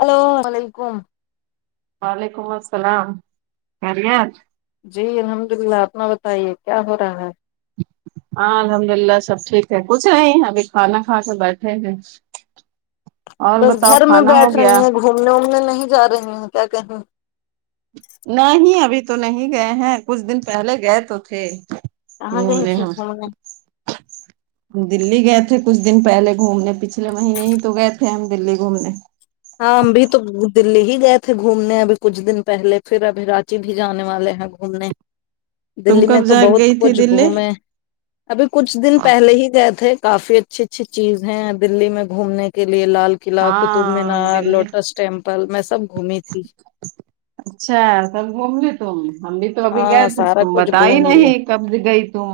Hello وعلیکم وعلیکم السلام خیریت جی الحمد للہ اپنا بتائیے کیا ہو رہا ہے ہاں الحمد للہ سب ٹھیک ہے کچھ نہیں ابھی کھانا کھا کے بیٹھے ہیں اور بس بتاؤ گھر میں کھانا ہو بیٹھ رہی گیا ہیں گھومنے وومنے نہیں جا رہی ہیں کیا کہیں نہیں ابھی تو نہیں گئے ہیں کچھ دن پہلے گئے تو تھے کہاں گئی گھومنے تھی ہاں دلی گئے تھے کچھ دن پہلے گھومنے پچھلے مہینے ہی تو گئے تھے ہم دلی گھومنے ہاں ہم بھی تو دلی ہی گئے تھے گھومنے ابھی کچھ دن پہلے پھر ابھی رانچی بھی جانے والے ہیں گھومنے تم دلی میں کب تو جا بہت گئی تھی کچھ دلی گھومے ابھی کچھ دن پہلے ہی گئے تھے کافی ا اچھی اچھی چیز ہیں دللی میں گھومنے کے لیے لال قلعہ قطب می ہاں نار دلی لوٹس ٹیمپل میں سب گھومی تھی اچھا سب گھوم لی تو ہم بھی تو ابھی گئے ہاں تھے سارا تم کچھ بتائی گھوم لیے نہیں کب گئی تم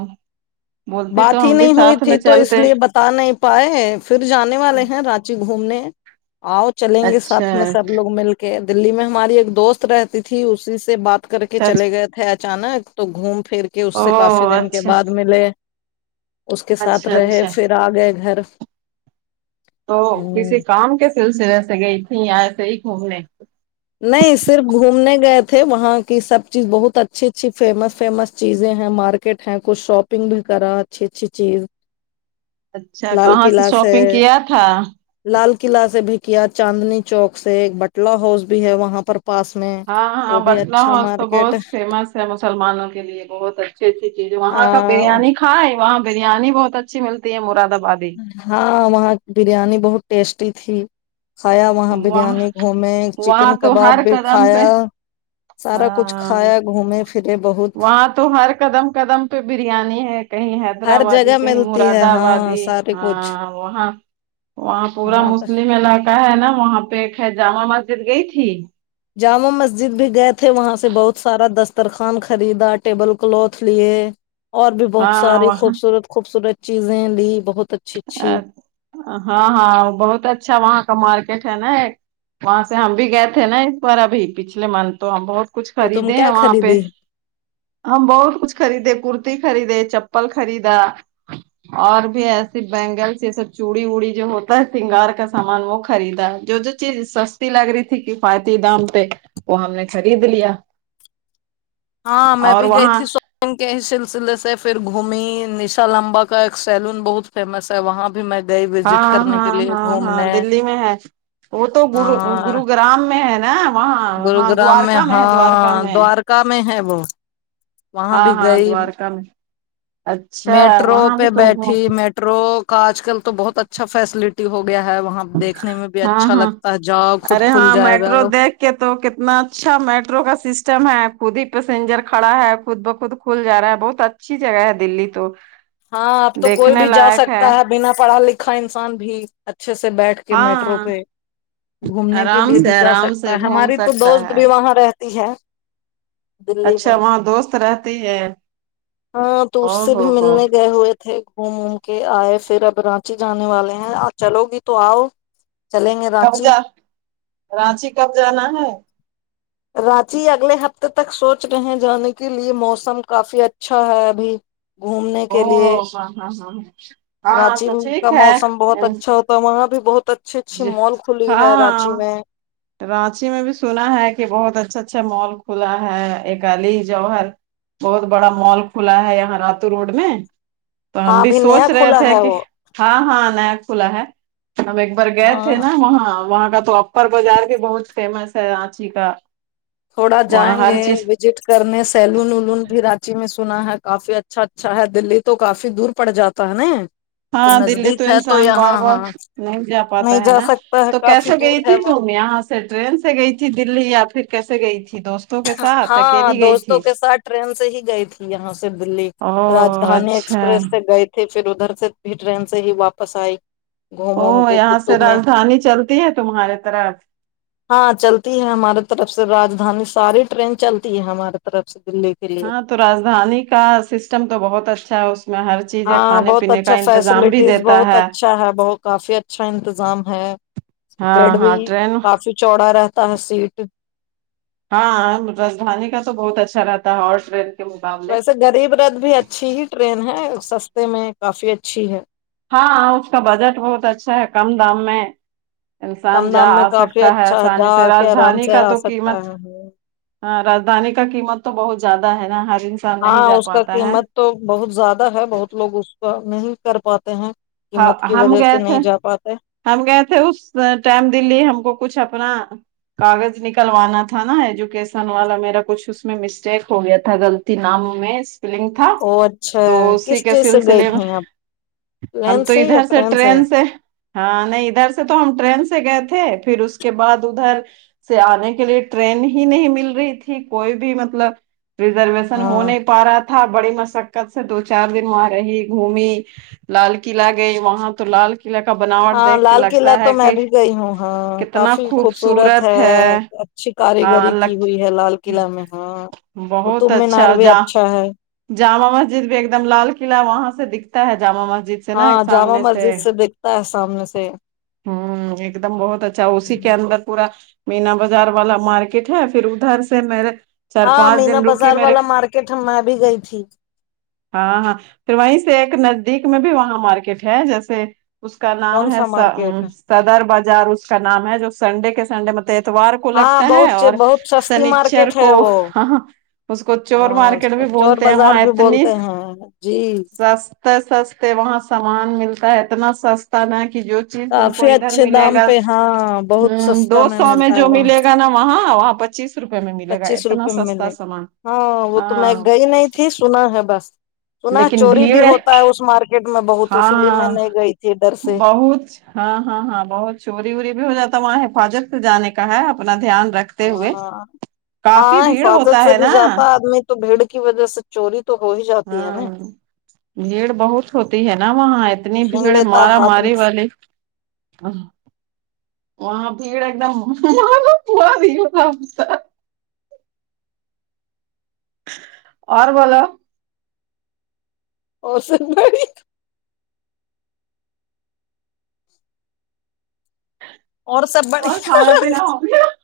بولتی تو ہم بھی ساتھ میں چلتے تا نہیں پائے پھر جانے والے ہیں رانچی گھومنے آؤ چلیں گے اچھا ساتھ میں سب لوگ مل کے دلی میں ہماری ایک دوست رہتی تھی اسی سے بات کر کے اچھا چلے گئے تھے اچانک تو گھوم پھر کے او اس سے کافی دن کے اچھا بعد ملے اس کے ساتھ اچھا رہے اچھا پھر آ گئے گھر تو ہ کسی کام کے سلسلے سے گئی تھی یا ایسے ہی گھومنے نہیں صرف گھومنے گئے تھے وہاں کی سب چیز بہت اچھی اچھی فیمس فیمس چیزیں ہیں مار کیٹ ہے کچھ شاپنگ بھی کرا اچھی اچھی چیز اچھا لال کہاں سے قلعہ شاپنگ کیا تھا لال قلعہ سے بھی کیا چاندنی چوک سے ایک بٹلہ ہاؤس بھی ہے وہاں پر پاس میں ہاں ہاں وہ بھی بٹلا اچھا ہاؤس تو مارکیٹ ہے۔ بہت فیمس ہے مسلمانوں کے لیے بہت اچھا اچھی اچھی وہاں کا ہاں بریانی کھائے ہے وہاں بریانی بہت اچھی ملتی ہے مراد آبادی ہاں وہاں بریانی بہت ٹیسٹی تھی کھایا وہاں بریانی گھومے چکن وہاں تو کباب ہر بھی قدم پہ کھایا سارا کچھ ہاں کھایا گھومے تے بہت وہاں تو ہر قدم قدم پہ بریانی ہے کہیں ہر حیدرآبادی جگہ کہیں ملتی ہے مراد ہاں آبادی سارے کچھ ہاں وہاں وہاں پورا مسلم علاقہ ہے نا وہاں پہ ایک ہے جامع مسجد گئی تھی جامع مسجد بھی گئے تھے وہاں سے بہت سارا دسترخوان خریدا ٹیبل کلتھ لیے اور بھی بہت ہاں ساری وہاں خوبصورت خوبصورت چیزیں لی بہت اچ ا ہاں ہاں بہت اچھا وہاں کا مارکیٹ ہے نا ایک وہاں سے ہم بھی گئے تھے نا اس بار ابھی پچھلے منتھ تو ہم بہت کچھ تو تم خریدے کیا ہیں وہاں پہ خریدی ہم بہت کچھ خریدے کرتی خریدے چپل خریدا اور بھی ای پھر بینگلس یہ سب چوڑی ووڑی جو ہوتا ہے سنگار کا سامان وہ خریدا ہے جو جو چیز سس تی لگ رہی تھی کفایتی دام پہ وہ ہم نے خرید لیا ہاں میں اور بھی گئی وہاں تھی سو پینگ کے سلسلے سے پھر گھومی نشا لمبا کا ایک سیلون بہت فیمس ہے وہاں بھی میں گئی وزٹ ہاں کرنے کے ہاں لیے ہاں ہاں گھومنے دلی میں ہے وہ تو گ ہاں گرو گرام میں ہے نا وہاں ہاں دوارکا میں ہے دوارکا میں کا میں ہے وہ وہاں ہاں بھی ہاں گئی دوارکا میں اچھا میٹرو وہاں بھی پہ تم کو بیٹھی میٹرو کا آج کل تو بہت اچھا فیسلٹی ہو گیا ہے وہاں دیکھنے میں بھی ہاں اچھا ہاں لگتا ہے جاؤ خود کھل جائے گا کہ تو کتنا اچھا میٹرو کا سسٹم ہے خود ہی پیسینجر کھڑا ہے خود بخود کھل جا رہا ہے بہت اچھی جگہ ہے دلی تو ہاں اب تو کوئی دیکھنے بھی جا لائق سکتا ہے بنا پڑھا لکھا انسان بھی اچھے سے بیٹھ کے میٹرو ہاں پہ گھومنے کے آرام لیے بھی سے جا آرام سکتا سے ہے گھوم ہماری تو سکتا دوست ہے بھی وہاں رہتی ہے دلی اچھا میں وہاں دوست رہتی ہے ہاں تو او اس سے بھی ہو ہو ملنے گے ہوئے تھے گھوم ووم کے آئے پھر اب رانچی جانے والے ہیں آ چلو گی تو آؤ چلیں گے کب رانچی جا رانچی کب جانا ہے رانچی اگلے ہفتے تک سوچ رہے ہیں جانے کے لیے موسم کافی اچھا ہے ابھی گھومنے او کے لیے ہاں ہاں ہاں ہاں رانچی تو کا ٹھیک ہے موسم بہت اچھا ہو تو وہاں بھی بہت اچھی اچھی جی مال کھلی ہے رانچی ہاں میں رانچی میں بھی سنا ہے کہ بہت اچھا اچھا مال کھلا ہے ایک علی جوہر بہت بڑا مال کھلا ہے یہاں راتو روڈ میں تو ہاں ہم بھی ابھی نیا سوچ رہے کھلا تھے ہے کہ وہ ہاں ہاں نیا کھلا ہے ہم ایک بار گئے تھے ہاں نا وہاں وہاں کا تو پر بازار بھی بہت فیمس ہے رانچی کا تھوڑا وہاں جائیں ہر گے چیز وی جیٹ کرنے سیلون ولون بھی رانچی میں سنا ہے کافی اچھا اچھا ہے دلی تو کافی دور پڑ جاتا تہ نئی ہاں دلی تو انسان بار بار نہیں جا نہیں پاتا ہے جا نا سکتا ہے تو کافی کیسے دور گئی ہے تھی وہ تم یہاں سے ٹرین سے گئی تھی دلی یا پھر کیسے گئی تھی دوست ہاں دوستوں کے ساتھ ٹرین سے ہی گئی تھی یہاں سے دلی او راجدھانی اچھا ایکسپریس سے گئے تے پھر ادھر سے بھی ٹرین سے ہی واپس آئی گھوم او ووم کے یہاں سے قطب میں راجدھانی چلتی ہے تمہارے طرف ہاں چلتی ہے ہمارے طرف سے رادھانی ساری ٹرین چلتی ہے ہمارے طرف سے دلی کے لیے ہاں تو رجدھانی کا سسٹم تو بہت اچھا ہے اس میں ہر چیز ہے ہاں کھانے بہت پینے کا اچھا انتظام بھی فیسلٹیز دیتا بہت اچھا ہے بت کافی اچھا انتظام ہے بیڈ ہاں بھی ہاں ٹرین کافی چوڑا رہتا ہے سیٹ ہاں راجدھانی کا تو بہت اچھا رہتا ہے اور [unintelligible] کے مقابلے ویسے غریب رتھ بھی اچھی ہی ٹرین ہے سستے میں کافی اچھی ہے ہاں اس کا بجٹ بہت اچھا ہے کم دام میں انسان کم جا دام میں آ کافی سکتا ہے اچھا آسانی جا سے کے آرام راجدھانی سے کا آ تو سکتا قیمت ہے ہاں راجدھانی کا قیمت تو بہت زیادہ ہے نا ہر انسان نہیں ہاں جا اس کا پاتا ہے قیمت تو بہت زیادہ ہے بہت لوگ اس کا نہیں کر پاتے ہیں قیمت کی ہم وجہ سے گئے تھے نہیں جا پاتے ہم گئے تھے اس ٹائم دلی ہم کو کچھ اپنا کاغذ نکلوانا تھا نا ایجوکیشن والا میرا کچھ اس میں مسٹیک ہو گیا تھا غلط تی نام میں اسپلنگ تھا او اچھا تو اسی کس کے چیز سے گئی سلسلے میں تھی آپ ہم تو ادھر سے ٹرین سے ہاں نہیں ادھر سے تو ہم ٹرین سے گئے تھے پھر اس کے بعد ادھر سے آنے کے لیے ٹرین ہی نہیں مل رہی تھی کوئی بھی مطلب ریزرویشن ہو ہاں نہیں پا رہا تھا بڑی مسقت سے دو چار دن وہاں رہی گھمی لال قلع کلا گئی وہاں تو لال قلعہ کا بناوٹ ہاں دیکھ کے لال قلعہ لگتا تو ہے میں کہ بھی گئی ہوں ہاں کافی خوبصورت ہے اچھی کاری ہاں گری کی لگ ہوئی ہے لال قلع میں ہاں قطب بہت مینار اچھا بھی جا اچھا ہے جامع مسجد بھی ایک دم لال قلع وہاں سے دکھتا ہے جامع مسجد سے نا ہاں جامع سامنے مسجد سے دیکھتا ہے سامنے سے ہوں ایک دم بہت اچھا اسی کے اندر پورا مینا بازار والا مارکیٹ ہے پھر ادھر سے میرے چار ہاں پانچ مینا دن رکی بازار میرے والا مارکیٹ میں بھی گئی تھی ہاں ہاں پھر وہیں سے ایک نزدیک میں بھی وہاں مارکیٹ ہے جیسے اس کا کون نام ہے سا مارکیٹ صدر بازار اس کا نام ہے جو سنڈے کے سنڈے مطلب اتوار کو ہاں لگتا ہے بہت اور بہت سستی سنیچر مارکیٹ کو ہے وہ ہاں اس کو چور ہاں مار کٹ اس پھر بھی کو چور بولتے ہیں بازار وہاں بھی اتنی بولتے ہیں جی سب سس سستے وہاں سامان ملتا ہے اتنا سستا نہ کہ جو پیس تم کو کافی ادھر اچھے ملے دام گا پہ ہاں بہت ہ سستا دو سو میں ملتا ہے جو وہاں ملے گا نا وہاں وہاں پچیس روپے میں ملے گا پچیس اتنا روپے میں سستا ملے گا۔ سامان ہاں وہ تو میں ہاں گئی نہیں تھی سنا ہے بس سنا لیکن چوری بھی بھیڑ ہوتا ہے اس مارک کرکٹ میں بہت اسی لیے میں ہاں نہیں گئی تھی ادھر سے بہت ہاں ہاں ہاں بہت چوری ووری بھی ہو جاتا ہے وہاں حفاظت سے جان کا ہے اپنا دھیان رکھ ہاں ہاں حفاظت ہوتا سے ہے بھی نا جاتا آدمی تو بھیڑ کی وجہ سے چوری تو ہو ہی جاتی ہے ہاں نا بھیڑ بہت ہوتی ہے نا وہاں اتنی چھین بھیڑ لیتا مارا ہاتھ میں ماری سے۔ والی وہاں بھیڑ ایک دم م ہوا د [unintelligible] اور بولو اور سب بھاںی اور سب اور بڑیا ہے نا [unintelligible]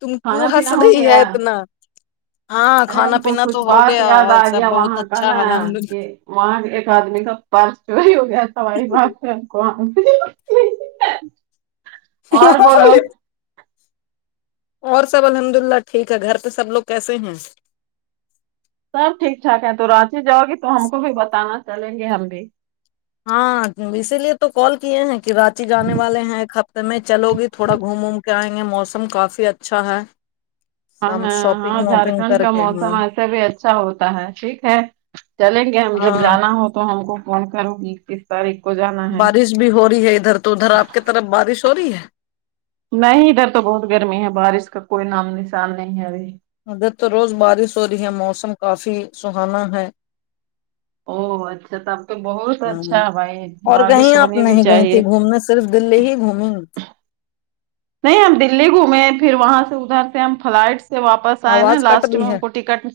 تم کیوں کھانا ہنس پینا ہو رہی ہے گیا اتنا ہاں ارے ہم کھانا کو پینا کچھ تو ہو بات گیا یاد اور آ سب گیا بہت وہاں کا اچھا نا الحمد للہ، کہ وہاں ایک آدمی کا پرس چوری ہو گیا تھا وہی بات کون اور بولو اور سب الحمد للہ ٹھیک ہے گھر پہ سب لوگ کیسے ہیں سب ٹھیک ٹھاک ہے تو رانچی جاؤ گی تو ہم کو بھی بتانا چلیں گے ہم بھی ہاں [unintelligible] اسی لیے تو کال کیے ہیں کی راچی جانے والے ہیں ایک ہفتے میں چلو گی تھوڑا گھوم ووم کے آئیں گ یہ موسم کافی اچھا ہے ہاں ہم شاپنگ ہاں واپنگ جھارکھنڈ کر کا کے موسم ہاں ایسے بھی اچھا ہوتا ہے ٹھیک ہے چلیں گے ہم جب ہاں جانا ہو تو ہم کو فون کروں گی کس تاریخ کو جانا ہے بارش بھی ہو رہی ہے ادھر تو ادھر آپ کی طرف بارش ہو رہی ہے نہیں ادھر تو بہت گرمی ہے بارش کا کوئی نام نشان نہیں ہے ابھی ادھر تو روز بارش ہو رہی ہے موسم کافی سہانا ہے او اچھا تب تو بہت اچھا ہوں بھائی اور بارش کہیں آپ ہونی بھی نہیں گئی چاہیے تھی گھومنے صرف دلی ہی گھومیں نہیں ہم دلی گھومے پھر وہاں سے ادھر سے ہم فلائٹ سے واپ پس آئیں نا آواز کٹ لاسٹ میں رہی ہم ہے کو ٹکٹک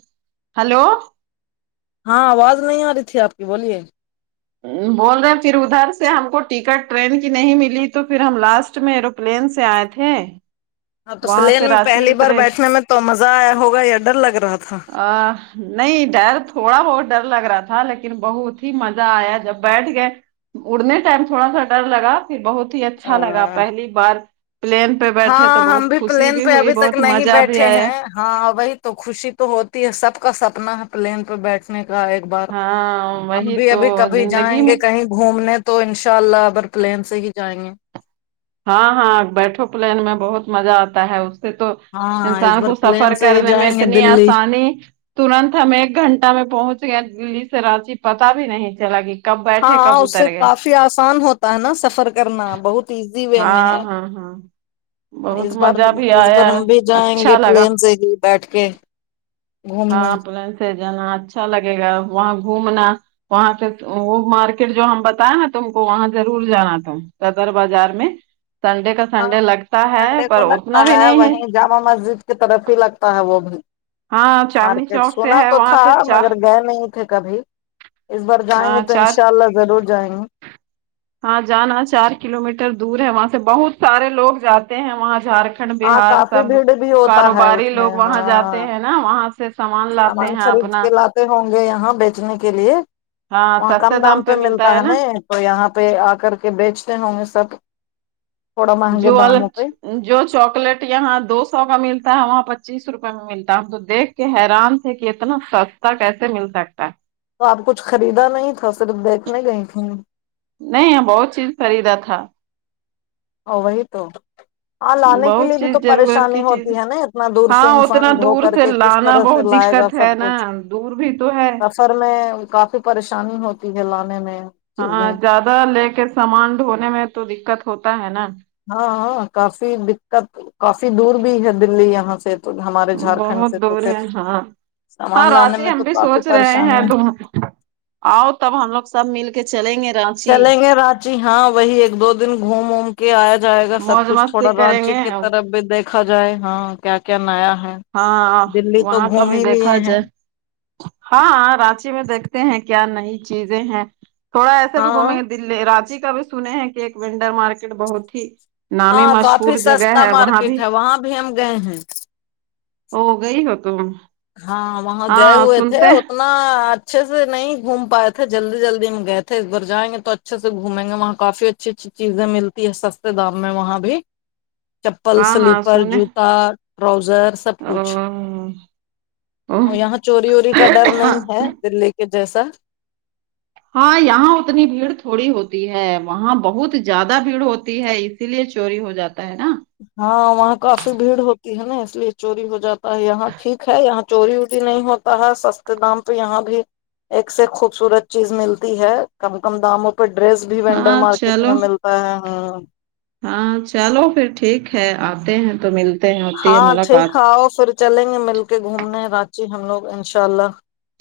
ہلو ہاں آواز نہیں آ رہی تھی آپ کی بولیے بول رہے ہیں پھر ادھر سے ہم کو ٹکٹ ٹرین کی نہیں ملی تو پھر ہم لاسٹ میں ایرو پلین سے آئے تھے ہاں تو وہاں پلین سے میں رانچی پہلی بار اترے بیٹھنے میں تو مزہ آیا ہوگا یا ڈر لگ رہا تھا ا نہیں ڈر تھوڑا بہت ڈر لگ رہا تھا لیکن بہت ہی م زہ آیا جب بیٹھ گئے اڑنے ٹائم تھوڑا سا ڈر لگا پھر بہت ہی اچھا لگا تھا پہلی بار پلین پہ بیٹھے تو ہاں ہم بہت خوشی پلین بھی پہ ہوئی ابھی تک بہت نہیں مزہ بھی بیٹھے آیا ہیں ہاں وہی تو خوشی تو ہوتی ہے سب کا سپنا ہے پلین پہ بیٹھنے کا ایک ا بار ہاں ہم وہی بھی تو ابھی کبھی زندگی جائیں گے میں کہیں گھومنے تو انشاء اللہ اب اگر پلین سے ہی جائیں گے ہاں ہاں بیٹھو پلین میں بہت مزہ آتا ہے تو ہاں اس انسان بار کو سفر پلین سے ہی کرنے میں جائیں گے اتنی دلی آسانی ترنت ہم ایک گھنٹہ میں پہنچ گیا دلی سے راچی پتا بھی نہیں چلا کی ہاں اس سے کافی آسان ہوتا ہے نا سفر کرنا بہت ایزی وے میں ہاں ہے ہاں ہاں بہت اس بار مزہ بھی اس آیا بار ہم بھی جائیں گے اچھا لگا پلین سے ہی بیٹھ کے گھومنے ہاں پلین سے جانا اچھا لگے گا وہاں گھومنا وہاں پے وہ مارکیٹ جو ہم بتائے نا تم کو وہاں ضرور جانا تھا صدر بازار سنڈے کا ہاں سنڈے لگتا ہے سنڈے پر کو اتنا لگتا بھی نہیں ہے وہیں جامع مسجد کی طرف ہی لگتا ہے وہ بھی ہاں چاندنی مارکیٹ چوک سے سنا ہے تو وہاں تھا سے چار مگر گئے نہیں کبھی اس بار جائیں گے ہاں تو ان چار شاء اللہ ضرور جائیں گے ہاں جانا چار کلو میٹر دور ہے وہاں سے بہت سارے لوگ جاتے ہیں وہاں جھار کھنڈ ہاں بہار کافی سب بھیڑ بھی ہوتا ہے کاروباری اس لوگ میں وہاں جاتے ہاں ہیں نا وہاں سے سامان لاتے ہیں اپنا تے ہوں گے یہاں بیچنے کے لیے وہاں کم دام پہ ملتا ہے نا تو یہاں پہ آ کر کے بیچتے ہوں گے سب تھوڑا مہنگے جو داموں والیچ پہ جو چاکلیٹ یہاں دو سو کا ملتا ہے وہاں پچیس روپے میں ملتا ہے ہم تو دیکھ کہ حیران تھے کہ اتنا سستا کیسے مل سکتا ہے تو آپ کچھ خریدا نہیں تھا صرف دیکھنے گئی تھیں نہیں بہت چیز خریدا تھا ہوو وہی تو ہاں لانے کے لیے بہت بھی چیز تو ضرورت پریشانی کی چیز ہوتی ہے نا اتنا دور سے ہاں اتنا انسان ڈھو دور کر سے کے کس لانا طرح سے بہت لائے گا دقت ہے سب نا کچھ دور بھی تو ہے سفر میں کافی پریشانی ہوتی ہے لانے میں ہاں چیزیں زیادہ لے کے سامان دھونے میں تو دقت ہوتا ہے نا ہاں ہاں کافی دکت کافی دور بھی ہے دلی یہاں سے تو ہمارے جھارکھنڈ بہت سے تو دور پھر ہے ہاں سامان ہاں لانے راچی میں ہم تو بھی کافی سوچ رہے ہیں پریشانی تم آؤ تب ہم لوگ سب مل کے چلیں گے رہ چلیں گے رانچی ہاں وہی ایک دو دن گھوم ووم کے آیا جائے گا سب موج کچھ مستی تھوڑا کریں رانچی گے کے طرف بھی دیکھا جائے ہاں کیا کیا نیا ہے ہاں دلی تو وہاں کا گھوم بھی ہی لیے دیکھا ہیں جائے ہاں رانچی میں دیکھتے ہیں کیا نئی چیزیں ہیں تھوڑا ایسے بھی ہاں گھومیں گے دلی رانچی کا بھی سنے ہیں کہ ایک ونڈر مارکیٹ بہت ہی نامی ہاں کافی مشہور جگہ سستا ہے وہاں مارکیٹ بھی ہے وہاں بھی ہم گئے ہیں او گئی ہو تم ہاں وہاں گئے ہاں ہوئے تھے سنتے ات نا اچھے سے نہیں گھوم پائے تھے جلدی جلدی میں گئے تھے اس بار جائیں گے تو اچھے سے گھومیں گے وہاں کافی اچھی اچھی چیزیں ملتی ہے سستے دام میں وہاں بھی چپل ہاں ہاں سلیپر سنے جوتا ٹراؤزر سب کچھ ا او یہاں چوری ووری کا ڈر نہیں ہے دلی کے جیسا ہاں یہاں اتنی بھیڑ تھوڑی ہوتی ہے وہاں بہت زیادہ بھیڑ ہوتی ہے اسی لیے چوری ہو جاتا ہے نا ہاں وہاں کافی بھیڑ ہوتی ہے نا اس لیے چوری ہو جاتا ہے یہاں ٹھیک ہے یہاں چوری ووری نہیں ہو اتا ہے سستے دام پے یہاں بھی ایک سے ایک خوبصورت چیز ملتی ہے کم کم داموں پہ ڈریس بھی وینڈر ہاں مارکیٹ میں چلو مل تا ہے ہاں ہاں چلو پھر ٹھیک ہے آتے ہیں تو مل ہاں ٹھیک ہے آؤ پھر چلیں گے مل کے گھومنے راچی ہم لوگ انشاء اللہ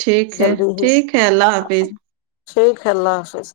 ٹھیک ہے جلدی ہی ٹھیک ہے اللہ حافظ ٹھیک ہے اللہ حافظ